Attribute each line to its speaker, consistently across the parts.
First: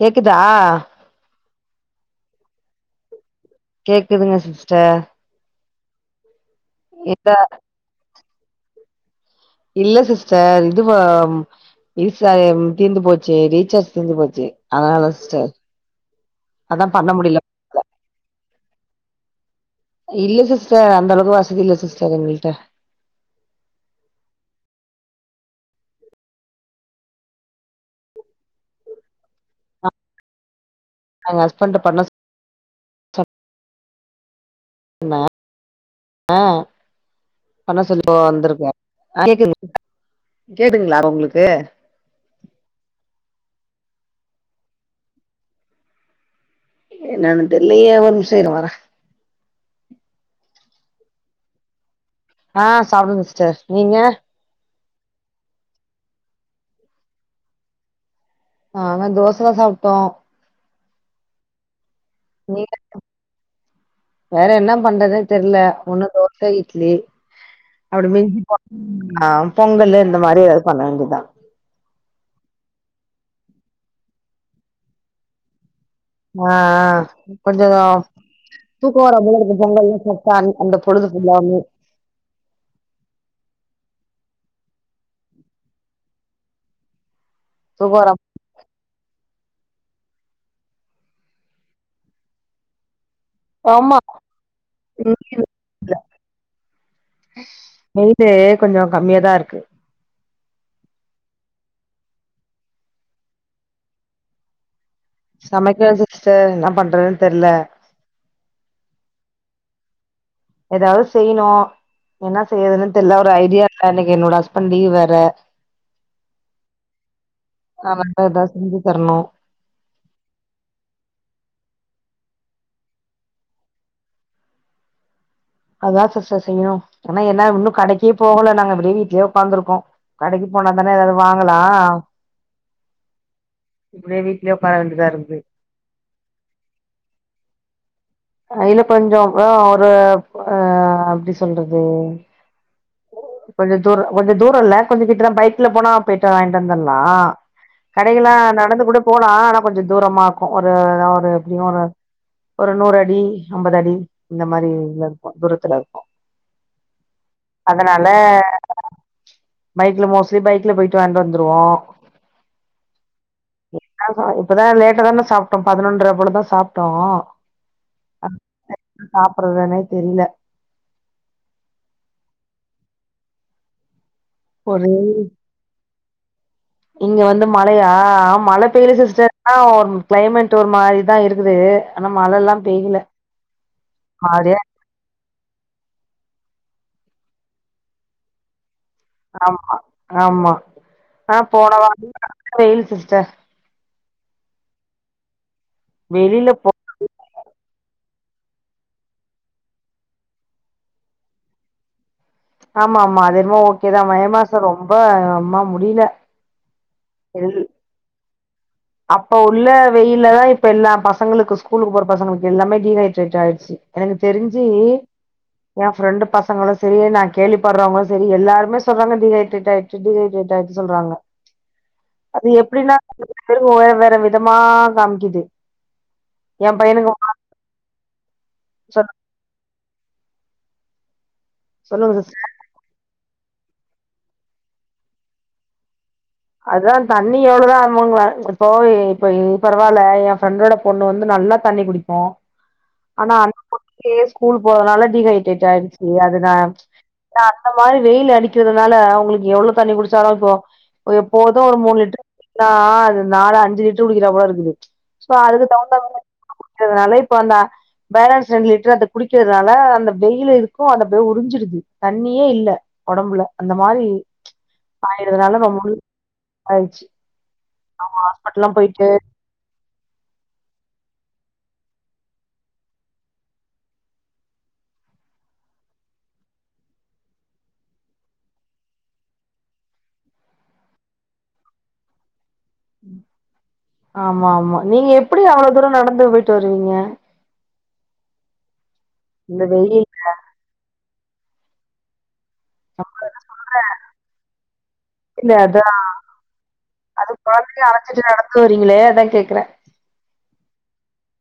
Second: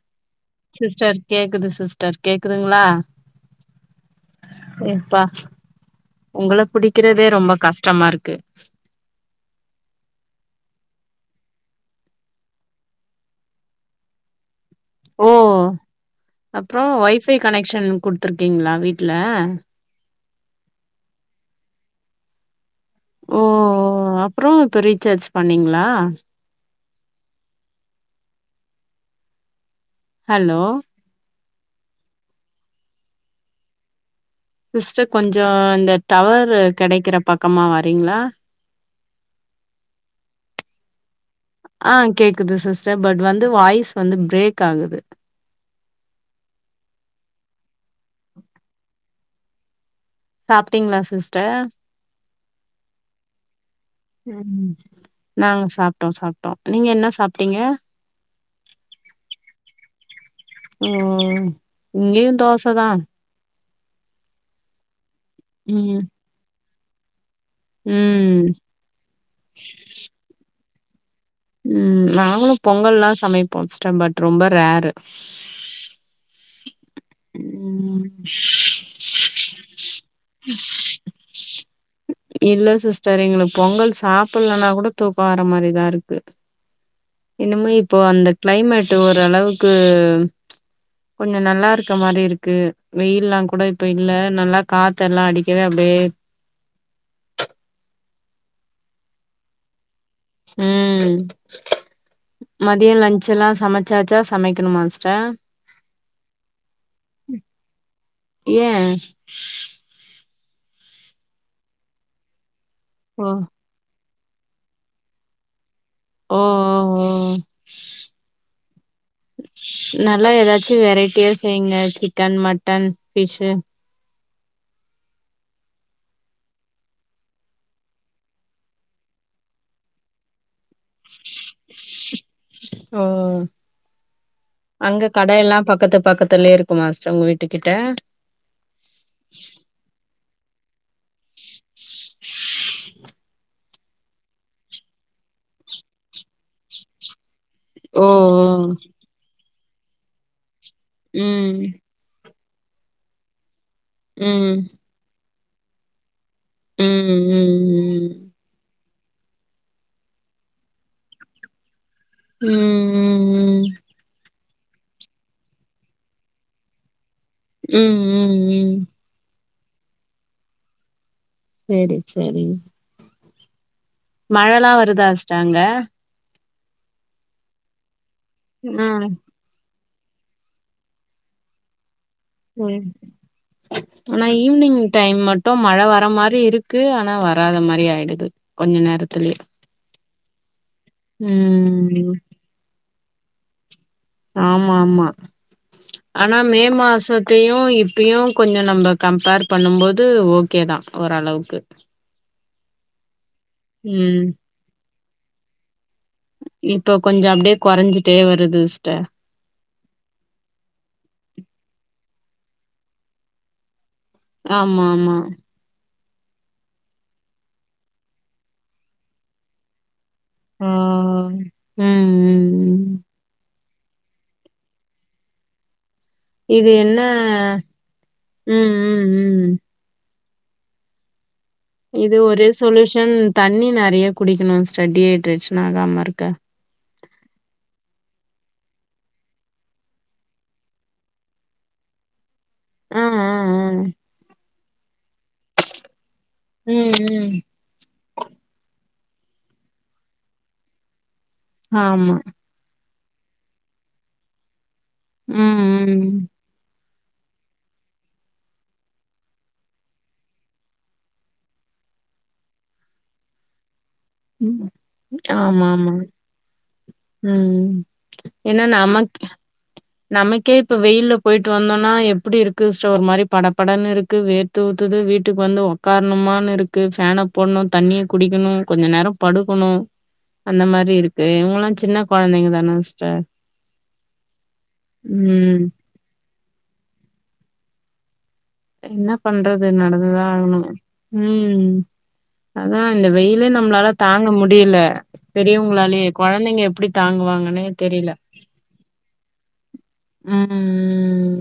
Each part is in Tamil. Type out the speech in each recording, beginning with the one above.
Speaker 1: கேக்குதா
Speaker 2: சிஸ்டர் கேக்குது சிஸ்டர் கேக்குதுங்ளா
Speaker 1: கேக்குதுங்க சிஸ்டர்
Speaker 2: எப்பா உங்கள புடிக்கிறதே
Speaker 1: இல்ல
Speaker 2: ரொம்ப கஷ்டமாருக்கு
Speaker 1: இல்ல சிஸ்டர் இதுவா விசா தீந்து போச்சு ரீசார்ஜ் தீந்து போச்சு அதனாலதா
Speaker 2: ஓ
Speaker 1: சிஸ்டர் அதான் பண்ண முடியில
Speaker 2: கனெக்ஷ்ன் குடுத்துருக்கீங்களா வீட்ல
Speaker 1: இல்ல சிஸ்டர் அந்த அளவுக்கு வசதி இல்ல சிஸ்டர் எங்கள்ட்ட
Speaker 2: ஓ அப்றோ இப்ப ரீசார்ஜ் பண்ணீங்ளா ஹலோ
Speaker 1: எங்க ஹஸ்பண்ட பண்ண சொ
Speaker 2: சிஸ்டர்
Speaker 1: சொன்னே
Speaker 2: கொஞ்சோ இந்த டவர்ரு கெடைக்கிற பக்கமா வரீங்ளா
Speaker 1: கேக்குதுங் கேக்குதுங்ளா உங்களுக்கு
Speaker 2: ஆ கேக்குது சிஸ்டர் பட் வந்து வாய்ஸ் வந்து பிரேக் ஆகுது
Speaker 1: என்னானு தெர்லயே ஒரு நிமிஷொ இருங வற
Speaker 2: சாப்ட்டீங்ளா சிஸ்டர்
Speaker 1: ஆ சாப்ட சிஸ்டர் நீங்க
Speaker 2: ம் நாங்க சாப்ட்டோ சாப்ட்டோ நீங்க என்ன சாப்ட்டீங்க
Speaker 1: நாங்க தோசதா சாப்ட்டோ
Speaker 2: ஓ இங்கேயு தோச
Speaker 1: நீங்க
Speaker 2: தா
Speaker 1: வேற என்ன பண்றதுன் தெர்ல
Speaker 2: ம்
Speaker 1: ஒன்னு தோச இட்லி அப்டி மிஞ்சி
Speaker 2: ம்
Speaker 1: [inaudible] பொங்கலு இந்த மாரி எதாது பண்ண வேண்டியதா
Speaker 2: ம் நாங்களு பொங்கல்லா சமைப்போ சிஸ்டர் பட் ரொம்ப ரேரு
Speaker 1: ஆ ஆ கொஞ்சோ
Speaker 2: ம்
Speaker 1: தூக்கோ வராபோல இருக்கு பொங்கல்லா சாப்ட்டா அந்த அந்த பொழுது ஃபுல்லாவே
Speaker 2: இல்ல சிஸ்டர் எங்களுக்கு பொங்கல் சாப்பிலன்னா கூட தூக்கோ வர மாரிதா இருக் என்னமோ
Speaker 1: தூக்கோ
Speaker 2: இப்போ
Speaker 1: வர
Speaker 2: அந்த கிளைமேட்டு ஓரளவுக்கு கொஞ்ச நல்லாருக்க மாரிருக்கு வெயில்லா கூட இப்ப
Speaker 1: ஆமா
Speaker 2: இல்ல நல்லா காத்த எல்லா அடிக்கவே அப்டியே
Speaker 1: வெயிலே கொஞ்சோ கம்மியாதா இருக்கு
Speaker 2: ம் மதிய லன்ச் எல்லா சமைச்சாச்சா சமைக்கணுமா சிஸ்டர்
Speaker 1: சமைக்கல சிஸ்டர் என்னா பண்றதுன் தெர்ல
Speaker 2: ஏ
Speaker 1: எதாவது செய்ணு என்ன செய்றதுனு தெரில
Speaker 2: ஓ
Speaker 1: ஒரு ஐடியா இல்ல இன்னைக்கு என்னோட ஹஸ்பண்ட் லீவ் வேற
Speaker 2: ஓ ஓ ஓ
Speaker 1: [inaudible] எதா செஞ்சு தர்ணு
Speaker 2: நல்லா எதாச்சு வெரைட்டியா செய்ங்க சிக்கன் மட்டன் ஃபிஷ்
Speaker 1: அதா சிஸ்டர் செய்ணு ஆனா என்ன இன்னு கடைக்கே போகல நாங்க இப்டியே வீட்லே ஒக்காந்துருக்கோ கடைக்கு போனா தான எதாது வாங்கலா
Speaker 2: ஓ ஓ
Speaker 1: இப்டியே வீட்லயே உக்கார வேண்டியதா
Speaker 2: அங்க
Speaker 1: இருக்குது
Speaker 2: கடை எல்லா பக்கத்துல பக்கத்துலே இருக் குமா சிஸ் உங்க வீட்டு கிட்ட
Speaker 1: அ இன்னு கொஞ்சோ ஆ ஒரு அ டி ஸ் எப்டி சொல்றது கொஞ்ச தூரோ கொஞ்ச தூரோ இல்ல கொஞ்ச கிட்டதா பைக்ல போனா போய்ட்டு வாங்கிட்டு வந்துல்லா
Speaker 2: ஓ
Speaker 1: கடைக்குலா நடந்து கூட போலா ஆனா கொஞ்ச தூரமா இருக்கு ஒரு அது ஒரு
Speaker 2: ம்
Speaker 1: எப்டியு ஒரு ஒரு நூறு அடி அம்பதடி இந்த
Speaker 2: ம்
Speaker 1: மாரில இருக்கு தூரத்துல இருக்கு
Speaker 2: ம் ம்
Speaker 1: அதுனால பைக்ல மோஸ்ட்லி பைக்ல போயிட்டு வாங்கிட்டு வந்துருவோ
Speaker 2: ம் ம்
Speaker 1: என்னா இப்ப இப்பதா லேட்டா தான சாப்ட்டோ பதினொன்ற போலதா சாப்டோ
Speaker 2: ம் ம் ம்
Speaker 1: சாப்பட்றதுனே தெரில
Speaker 2: சேரி சேரி மழல்லா
Speaker 1: ஒரு
Speaker 2: வருதா சிஸ்டர் அங்க
Speaker 1: இங்க வந்து மழையா அ மழ பெய்யுல
Speaker 2: ம்
Speaker 1: சிஸ்டர் ஆ ஒரு கிளைமேட் ஒரு மாரிதா இருக்குது ஆனா மழல்லா
Speaker 2: ம்
Speaker 1: பெய்யல
Speaker 2: ஆனா
Speaker 1: மாரியா
Speaker 2: ஈவ்னிங் டைம் மட் ட்டு மழ வர மாரி இருக்கு ஆனா வராத மாரி ஆயிடுது கொஞ்ச நேரத்
Speaker 1: ஆமா ஆமா ஆ போன வாரோ
Speaker 2: ம்
Speaker 1: நல்ல வெயில் சிஸ்டர்
Speaker 2: ஆமா ஆமா ஆனா
Speaker 1: வெளில
Speaker 2: மே
Speaker 1: போ
Speaker 2: மாசத் த்தியு இப்பியு கொஞ்ச நம்ம கம்பேர் பண்ணு போது ஓகே தா ஓரளவுக்கு
Speaker 1: ஆமா ஆமா அத என்னுமோ ஓகேதா
Speaker 2: ம்
Speaker 1: மே மாசோ ரொம்ப அம்மா முடில
Speaker 2: இப்ப கொஞ்சோ அப்டே கொறஞ்சிட்டே வருது சிஸ்டர்
Speaker 1: அப்ப உள்ள வெயில்ல தா இப்ப எல்லா பசங்களுக்கு ஸ்கூலுக்கு போற பசங்களுக்கு எல்லாமே டீஹைட்ரேட் ஆயிடுச்சு எனக்கு தெரிஞ்சு
Speaker 2: ஆமா ஆமா
Speaker 1: ஏன் ஃப்ரெண்டு பசங்களு செரி நா கேள்விப்பட்றவங்களு செரி எல்லாருமே சொல்றாங்க டீ ஹைட்ரேட் ஆயிட் ட்டு டீ ஹைட்ரெட்
Speaker 2: ஆ
Speaker 1: ஆயிச்சு சொல்றாங்க
Speaker 2: ம் ம்
Speaker 1: அது
Speaker 2: ம்
Speaker 1: எப்டினா திரும்ப ஓ [unintelligible] வேற விதமா காமிக்குது
Speaker 2: இது
Speaker 1: என்
Speaker 2: என்ன
Speaker 1: பையனுக்கு
Speaker 2: ம்
Speaker 1: சொல்
Speaker 2: ம் ம்
Speaker 1: சொல்லுங்க
Speaker 2: இது ஒரே
Speaker 1: சிஸ்டர்
Speaker 2: சொலுஷன் தண்ணி நறைய குடிக்கணு சிஸ்டர் டீ ஹைட்ரேட் ஆகாம இருக்க
Speaker 1: அதா தண்ணி எவ்ளோ தா அமுங்க இப்போ இப்ப பரவால்ல ஏன் ஃப்ரெண்டோட பொண்ணு வந்து நல்லா தண்ணி குடிக்கு
Speaker 2: ஆ ஆ
Speaker 1: ஆனா அந்த
Speaker 2: ஆ
Speaker 1: பொண்ணுக்கே ஸ்கூல் போறதுனால டீஹைட்ரேட் ஆயிடுச்சு அது
Speaker 2: ம்
Speaker 1: ஏ
Speaker 2: ம்
Speaker 1: இல்ல அந்த மாரி வெயில் அடிக்கிறதுனால உங்குளுக்கு எவ்ளோ தண்ணி குடிச்சாலு இப்போ ஒரு எப்போது ஒரு மூணு
Speaker 2: ஆமா
Speaker 1: லிட்ரு [inaudible] அது நாலு அஞ்சு லிட்ரு குடிக்கறா போல இருக்குது சோ அதுக்கு
Speaker 2: ம்
Speaker 1: தகுந்த மாரி தண்ணி குடிக்கறதுனால இப்ப அந்த பேலன்ஸ் ரெண்டு லிட்ரு அத குடிக்கறதுனால அந்த வெயில் இருக்கு அந்த அப்டியே உறிஞ்சிருது தண்ணியே இல்ல ஒடம்புல அந்த மாரி
Speaker 2: ம்
Speaker 1: ஆயிறதுனால
Speaker 2: ஆமா
Speaker 1: [inaudible] முழு
Speaker 2: ஆமா
Speaker 1: ஆயிருச்சு
Speaker 2: ம்
Speaker 1: ஆமா
Speaker 2: ஏன்னா
Speaker 1: ஹாஸ்பிட்டல்லாம் போய்டு
Speaker 2: நமக் நமக்கே இப்ப வெயில்ல போய்டு வந்தோன்னா எப்படி இருக்கு சோ ஒரு மாதிரி படப்படன்னு இருக்கு வே த்து ஊத்துத்து வீட்டுக்கு வந்து உட்க்காரணுமானு இருக்கு ஃபேன போடணும் தண்ணிய குடிக்கணும் கொஞ்ச நேரம் படுக்கணும் அந்த மாதிரி இருக்கு இவங்கல்லாம் சின்ன குழந்தைங்க தான சிஸ்டர்.
Speaker 1: ஆமா ஆமா நீங்க எப்டி
Speaker 2: ம்.
Speaker 1: அவ்வளவு தூரம் நடந்து போயிட்டு வருவீங்க
Speaker 2: என்ன
Speaker 1: இந்த
Speaker 2: பண்றது
Speaker 1: வெயில்
Speaker 2: நடந்துதா ஆகணும் ம் அதான் இந்த வெயிலே நம்மளால தாங்க முடியல
Speaker 1: இல்ல அதா
Speaker 2: பெரியவங்களாலயே குழந்தைங்க எப்டி தாங்குவாங்கன்னே தெரியல
Speaker 1: ளே அதான் கேக்குறேன்
Speaker 2: ம் ம்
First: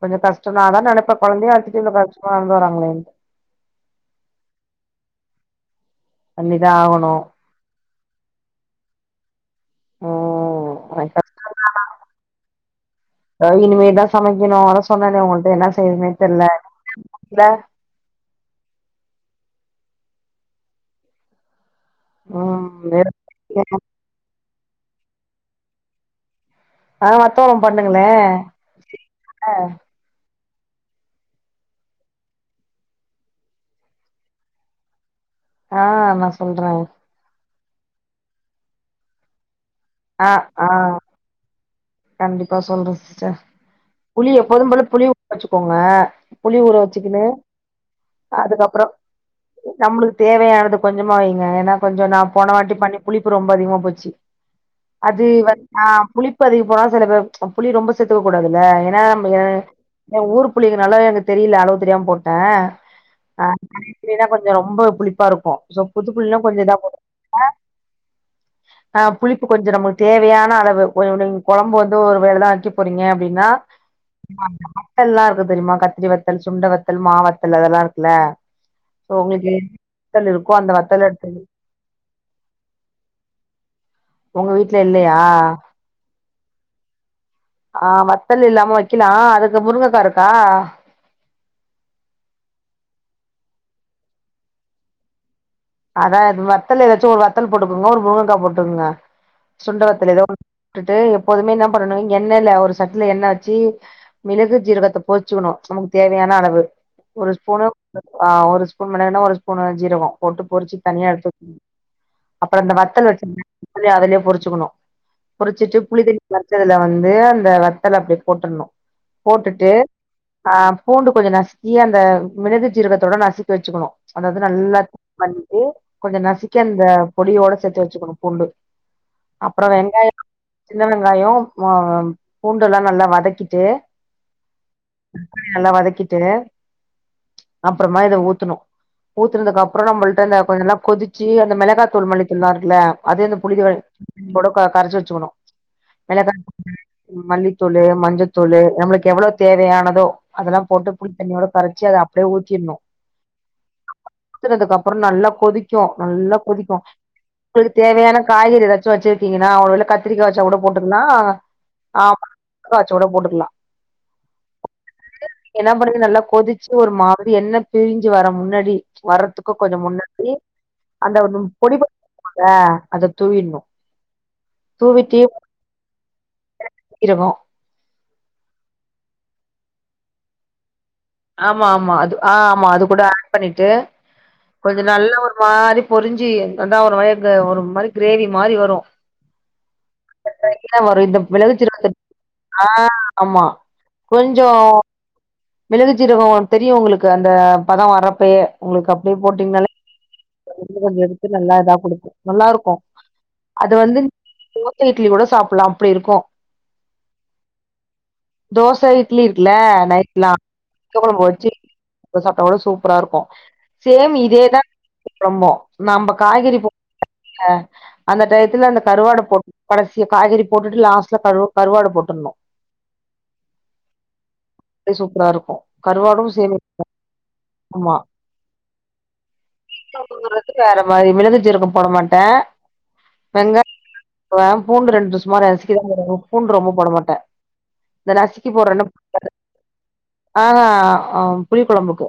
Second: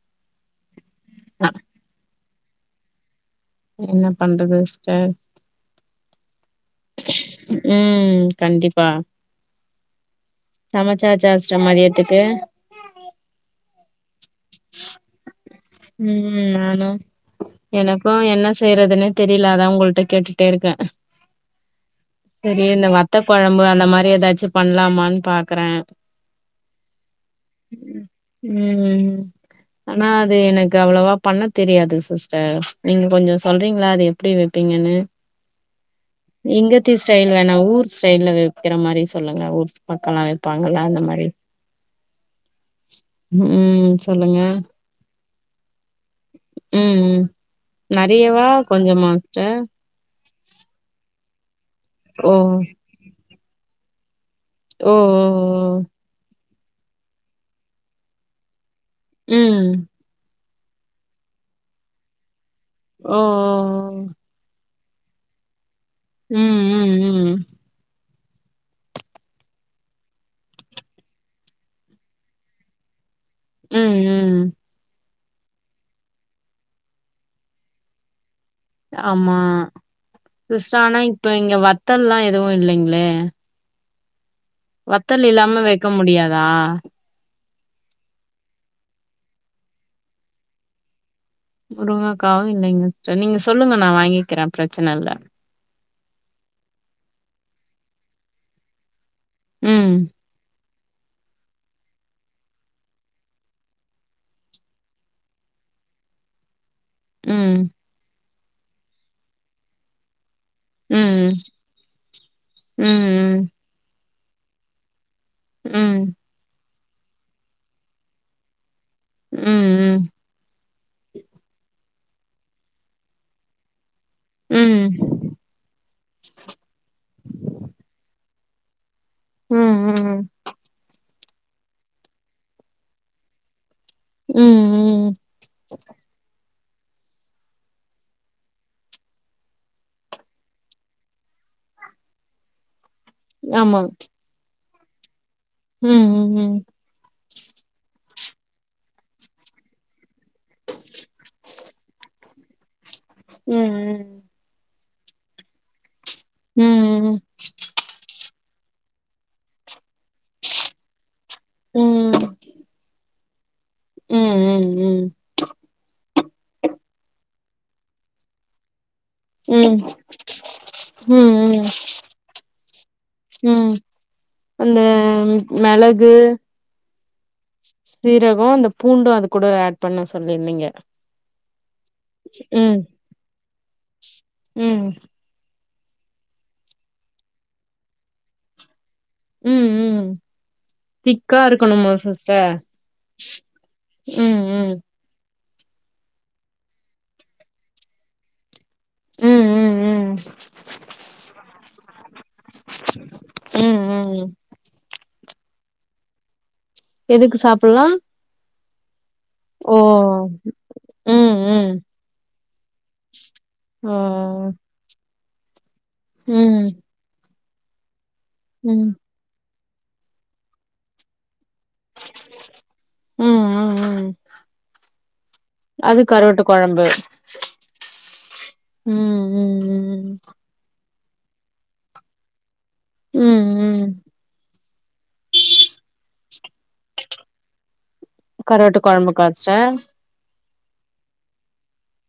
Speaker 1: கொஞ்சம் கஷ்டம் தான் அதான் நினப்பன்
Speaker 2: அ
Speaker 1: குழந்தைய வச்சிட்டு கஷ்டமா நடந்து வராங்களேன்னு
Speaker 2: என்ன பண்றது சிஸ்டர்
Speaker 1: பண்ணிதா ஆகணு
Speaker 2: உம் கண்டிப்பா
Speaker 1: ஓ
Speaker 2: சமச்சாசா சிஸ்டர் மதியத்துக்கு
Speaker 1: இனிமேதான் சமைக்கணும் அத சொன்னனே உங்களிட்ட என்ன செய்ய [unintelligible] தெரில
Speaker 2: ம் நானும்
Speaker 1: [unintelligible] கூட்டல
Speaker 2: எனக்கும் என்ன செய்யறதுன்னே தெரியல அதான் உங்கள்ட கேட்டுட்டே இருக்கேன் தெரியல வத்த
Speaker 1: ம்
Speaker 2: குழம்பு அந்த மாரி ஏதாச்சும் பண்லாமான்னு பாக்றேன்
Speaker 1: ஆ வத்தவொளம் பண்ணுங்களே
Speaker 2: ம் ம் ஆனா அது எனக்கு அவ்வளவா பண்ண தெரியாது சிஸ்டர் நீங்க கொஞ்சம் சொல்றீங்களா அது எப்டி வைப்பீங்கன்னு
Speaker 1: ஆ நா சொல்றே
Speaker 2: இங்கத்தி ஸ்டைல் வேணா ஊர் ஸ்டைல்ல வக்கிற மாரி சொல்லுங்க ஊர் பக்கமா
Speaker 1: ஆ ஆ
Speaker 2: வைப்பாங்கல்ல அந்த மாரி
Speaker 1: கண்டிப்பா சொல்றேன் சிஸ்டர்
Speaker 2: ம்
Speaker 1: புளி
Speaker 2: சொல்லுங்க
Speaker 1: எப்போதும் போல புளி ஊ வச்சுக்கோங்க புளி ஊற வச்சுக்கினு
Speaker 2: நறையவா கொஞ்சமா சிஸ்டர்
Speaker 1: நம்மளுக்கு தேவையானது கொஞ்சமா வைங்க ஏன்னா கொஞ்சம்
Speaker 2: ஓ
Speaker 1: நான் போன வாட்டி பண்ணி புளிப்பு ரொம்ப அதிகமா போச்சி
Speaker 2: ஓ ஓ
Speaker 1: அது வந் ஆ புளிப்பு அதிகம் போனா சில பேர் புளி ரொம்ப சேத்துக்க கூடாதுல்ல ஏன்னா
Speaker 2: ஓ
Speaker 1: என்
Speaker 2: ம்
Speaker 1: என் ஊர் புள்ளிக்கு நல்லா எனக்கு தெரியல அளவு தெரியாம போட்டேன்
Speaker 2: ஓ ஓ
Speaker 1: அ
Speaker 2: ஓ
Speaker 1: யனா கொஞ்சம் ரொம்ப புளிப்பா இருக்கும் ரோ புது புளிலாம்
Speaker 2: ம்
Speaker 1: கொஞ்சம் இதா போதும்
Speaker 2: ம் ம்
Speaker 1: அ அ புளிப் கொஞ்சம் நமக்கு தேவையான அளவு கொஞ்ச நீங்க குழம்பு வந்து ஒரு வேலைதான் வக்கே போறீங்க அப்டினா
Speaker 2: ம், ம்.
Speaker 1: வத்தல்லாம் இருக்கு தெரியுமா கத்திரி வத்தல் சுண்ட வத்தல் மா வத்தல் அதெல்லாம் இருக்குல்ல சோ
Speaker 2: ஆமா.
Speaker 1: உங்களுக்கு வத்தல் இருக்கும் அந்த
Speaker 2: சிஸ்டர் ஆனா
Speaker 1: வத்தல்
Speaker 2: இப்ப
Speaker 1: எடுத்த
Speaker 2: இங்க வத்தல்லாம் எதுவும் இல்லைங்களே
Speaker 1: உங்க வீட்ல இல்லையா
Speaker 2: வத்தல் இல்லாம வைக்க முடியாதா
Speaker 1: ஆ வத்தல் இல்லாம வைக்கலாம் அதுக்கு முருங்கைக்கா இருக்கா
Speaker 2: முருங்காக்காவும் இல்லைங்க சிஸ்டர் நீங்க சொல்லுங்க நான் வாங்கிக்கிறேன் பிரச்சனை இல்ல
Speaker 1: அதான் இப்ப வத்தல் ஏதாச்சும் ஒரு வத்தல் போட்டுக்குங்க ஒரு முருங்கக்கா போட்டுக்கங்க சுண்டை
Speaker 2: ம்,
Speaker 1: வத்தல் ஏதோ விட்டுட்டு எப்போதுமே என்ன பண்ணும் எண்ணெயல ஒரு சட்டில எண்ண வச்சு மிளகு ஜீரகத்தை போச்சுக்கணும் நமக்கு தேவையான அளவு ஒரு ஸ்பூனு
Speaker 2: ம்,
Speaker 1: ஒரு ஸ்பூன் மிளககுனா ஒரு ஸ்பூனு ஜீரகம் போட்டு பொரிச்சு தனியா
Speaker 2: ம்,
Speaker 1: எடுத்துக்க அப்புறம் அந்த வத்தல் வச்சு
Speaker 2: ம்,
Speaker 1: அததுலயே பொரிச்சுக்கணும்
Speaker 2: ம்,
Speaker 1: குரிச்சிட்டு புளி
Speaker 2: ம்,
Speaker 1: தண்ணி வரைச்சதுல வந்து அந்த வத்தலை அப்படியே போட்டுணும் போட்டுட்டு
Speaker 2: ம்,
Speaker 1: ஆ பூண்டு கொஞ்சம் நசுக்கி அந்த மினகு சிரகத்தோட நசுக்கி வச்சுக்கணும் அதாது நல்லா
Speaker 2: ம்,
Speaker 1: பண்ணிட்டு கொஞ்சோ நசுக்கி அந்த பொடியோட சேத்து வச்சுக்கணு பூண்டு
Speaker 2: ம்,
Speaker 1: அப்றோ வெங்காயம்
Speaker 2: ம், ம்.
Speaker 1: சின்ன வெங்காயோ மா பூண்டு எல்லா நல்லா வதக்கிட்டு
Speaker 2: ம்
Speaker 1: நல்லா வதக்கிட்டு அப்றமா இதை ஊத்தணு ஊத்துனதுக்கு அப்றோ நம்மள்ட்ட அந்த கொஞ்சோ நல்லா கொதிச்சு அந்த மிளகாய் தூள் மல்லித் தூள்லா இருக்குல்ல அதே அந்த புளித
Speaker 2: ஆமா.
Speaker 1: கூட கரைச்சு வச்சுக்கணு
Speaker 2: ம் ம்,
Speaker 1: மிளகாத்தூளு மல்லித்தூளு மஞ்சத்தூளு நம்மளுக்கு எவ்ளோ தேவையானதோ அதெல்லா போட்டு புளித்தண்ணியோட கரைச்சி அத அப்டியே ஊத்திடணு
Speaker 2: ம், ம்,
Speaker 1: ஊத்துனதுக்கு அப் பறோ நல்லா கொதிக்கும் நல்லா கொதிக்கும்
Speaker 2: ம்,
Speaker 1: உங்களுக்கு தேவையான காய்கறி ஏதாச்சும் வச்சிருக்கீங்கன்னா ஒரு வேளை கத்திரிக்கா வச்சா கூட போட்டுக்கலா
Speaker 2: ம்,
Speaker 1: ஆமா
Speaker 2: ம்,
Speaker 1: கத்திரிக்கா வெச்சா கூட போட்டுக்கலா
Speaker 2: ம், ம்,
Speaker 1: என்ன பண்ணுது நல்லா கொதிச்சு ஒரு மாதிரி எண்ணெ பிரிஞ்சு வர முன்னாடி வர்றதுக்கும் கொஞ்சோ
Speaker 2: ம்,
Speaker 1: முன்னாடி ச்சு அந்த ஒன்னு
Speaker 2: ம்,
Speaker 1: பொடி [unintelligible] இல்ல அத தூவிட்ணு
Speaker 2: ம். அந்த மிளகு
Speaker 1: மிளகு சீரகம்
Speaker 2: சீரகம் அந்த பூண்டும் அது கூட ஹேட் பண்ணும் சொல்லியிருந்தீங்க
Speaker 1: ஆமா ஆமா அது ஆ ஆமா அது கூட ஹேட் பண்ணிட்டு கொஞ்சோ
Speaker 2: ம்
Speaker 1: நல்ல ஒரு மாறி பொரிஞ்சி அத்தா ஒரு வயக்கு ஒரு மாறி கிரேவி மாறி வரும்
Speaker 2: உம் உம் உம்
Speaker 1: இந்த
Speaker 2: திக்கா
Speaker 1: மிளகு
Speaker 2: இருக்கணு
Speaker 1: சீரகத்த
Speaker 2: மோசிஸ்ட
Speaker 1: ஆ ஆமா
Speaker 2: ம் ம்
Speaker 1: மிளகுச்சீரகம் தெரியு உங்களுக்கு அந்த பதம் வர அப்பயே உங்களுக்கு அப்டியே
Speaker 2: ம்
Speaker 1: போட்டீங்கனாலே
Speaker 2: ம் ம்
Speaker 1: கொஞ்சோ கொஞ்சோ எடுத்து நல்லா இதா குடுக்கும் நல்லா இருக்கும் அது
Speaker 2: ம்
Speaker 1: வந்து
Speaker 2: ம்
Speaker 1: இட்லி கூட சாப்பிட்லா அப்பிடி இருக்கும்
Speaker 2: எதுக்கு சாப்பிட்லா
Speaker 1: தோசை இட்லி இருக்குல்ல நைட்ல்லா
Speaker 2: ம் ம்
Speaker 1: [unintelligible] இப்ப சாப்டா கூட சூப்பரா இருக்கும்
Speaker 2: ஓ
Speaker 1: சேம் இதேதா இரும்போ நம்ப காய்கறி
Speaker 2: ம்
Speaker 1: [unintelligible] அந்த டயத்துல
Speaker 2: ம்
Speaker 1: அந்த
Speaker 2: ம்
Speaker 1: கருவாட போட் கடைசியா காய்கறி போட்டுட்டு லாஸ்ட்ல கரு கருவாட போட்டன்னு
Speaker 2: ம் ம்
Speaker 1: அப்டியே சூப்பரா இருக்கும்
Speaker 2: அது
Speaker 1: கருவாடும்
Speaker 2: கருவாட்டு கொழம்பு
Speaker 1: சேமிப்பும் ஆமா
Speaker 2: ம் ம் ம்
Speaker 1: [unintelligible] தொட்டுக்க வேற மாறி மிளகு சீரகோ போட மாட்டே
Speaker 2: ம்
Speaker 1: வெங்காய
Speaker 2: ம்
Speaker 1: போடுவே பூண்டு ரெண்டு சும்மா நசிக்கிதா போடுவே பூண்டு ரொம்ப போட மாட்டே இந்த நசுக்கி
Speaker 2: கருவாட்டு
Speaker 1: போற்றன்னா
Speaker 2: கொழம்புக்கா
Speaker 1: [unintelligible]
Speaker 2: சிஸ்டர்
Speaker 1: ஆ அ புளி கொழம்புக்கு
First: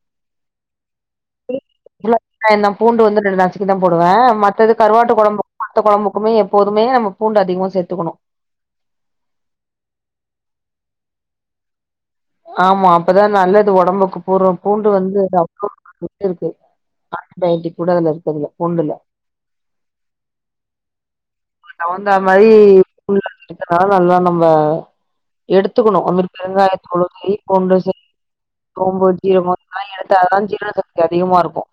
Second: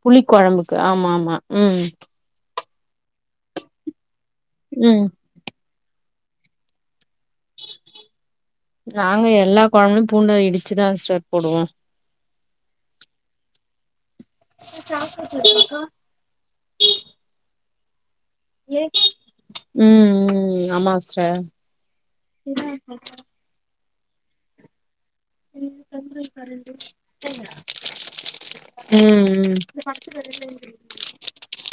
Speaker 2: புளி கொழம்புக்கு ஆமா ஆமா ம்
Speaker 1: நா இன்னம் பூண்டு வந்துட்டு ரெண்டு நசுக்கி தா போடுவே மத்தது
Speaker 2: ம்
Speaker 1: கருவாட்டு கொழம்பு மத்த கொழம்புக்குமே எப்போதுமே நம்ம பூண்டு அதிகமா சேத்துக்கணு
Speaker 2: நாங்க எல்லா கொழம்பலையு பூண்ட இடிச்சுதா ஸ்டர் போடுவோ
Speaker 1: ஆமா அப்பதா நல்லது ஒடம்புக்கு போட்ற பூண்டு வந்து அப்றோ இருக்கு [unintelligible] கூட இருக்கு அதுல
Speaker 2: ஏ
Speaker 1: பூண்டுல
Speaker 2: ம் ம் ஆமா சிஸ்டர்
Speaker 1: அதுக்கு தவுந்தா மாறி [inaudible] நல்லா நம்ம எடுத்துக்கணு அந்மாறி பெருங்காயத்தூள் மாறி கொண்டு [unintelligible] சோம்பு
Speaker 2: ம்
Speaker 1: ஜீரகோ
Speaker 2: ம்
Speaker 1: இதெல்லா எடுத்தாதா ஜீரண சக்தி அதிகமா இருக்கு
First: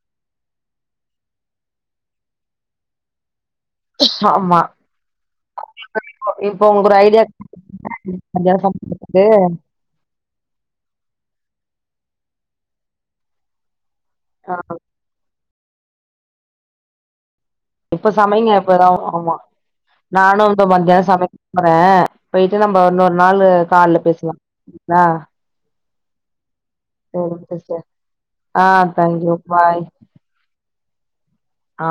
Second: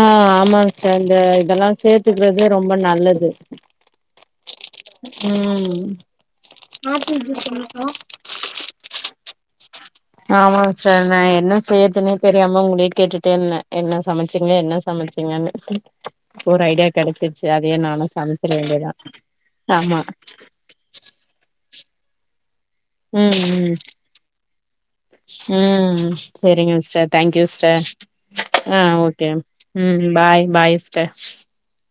Speaker 2: ஆ ஆமாங் சார் இந்த இதெல்லா சேத்துக்கறது ரொம்ப நல்லது
Speaker 1: ஆம்மா
Speaker 2: ஆப்பிள் சூஸ் எவ்லோக்கா
Speaker 1: மதியான சமையல் வந்து
Speaker 2: ஆமாங் சார் நா என்ன செய்யறதுனே தெரியாம உங்களே கேட்டுட்டே இருந்தே என்ன சமைச்சிங்க
Speaker 1: ஆ
Speaker 2: என்ன சமைச்சிங்கன்னு ஒரு ஐடியா கெடைச்சிருச் சேரி அதே நானு
Speaker 1: இப்ப சமைங்க
Speaker 2: சமைச்சிட வேண்டியதா ஆமா
Speaker 1: இப்ப மத்தியானோ சமைக்கப்போறே போயிட்டு நம்ப இன்னொரு
Speaker 2: ம்
Speaker 1: நாளு
Speaker 2: ம்
Speaker 1: கால்லா பேசலா [unintelligible]
Speaker 2: சேரிங்க சிஸ்டர் தேங்க்யூ சிஸ்டர் ஆ ஓகே
Speaker 1: தேங்க்யூ பாய்
Speaker 2: ம் பாய் பாய் சிஸ்டர்
Speaker 1: ஆ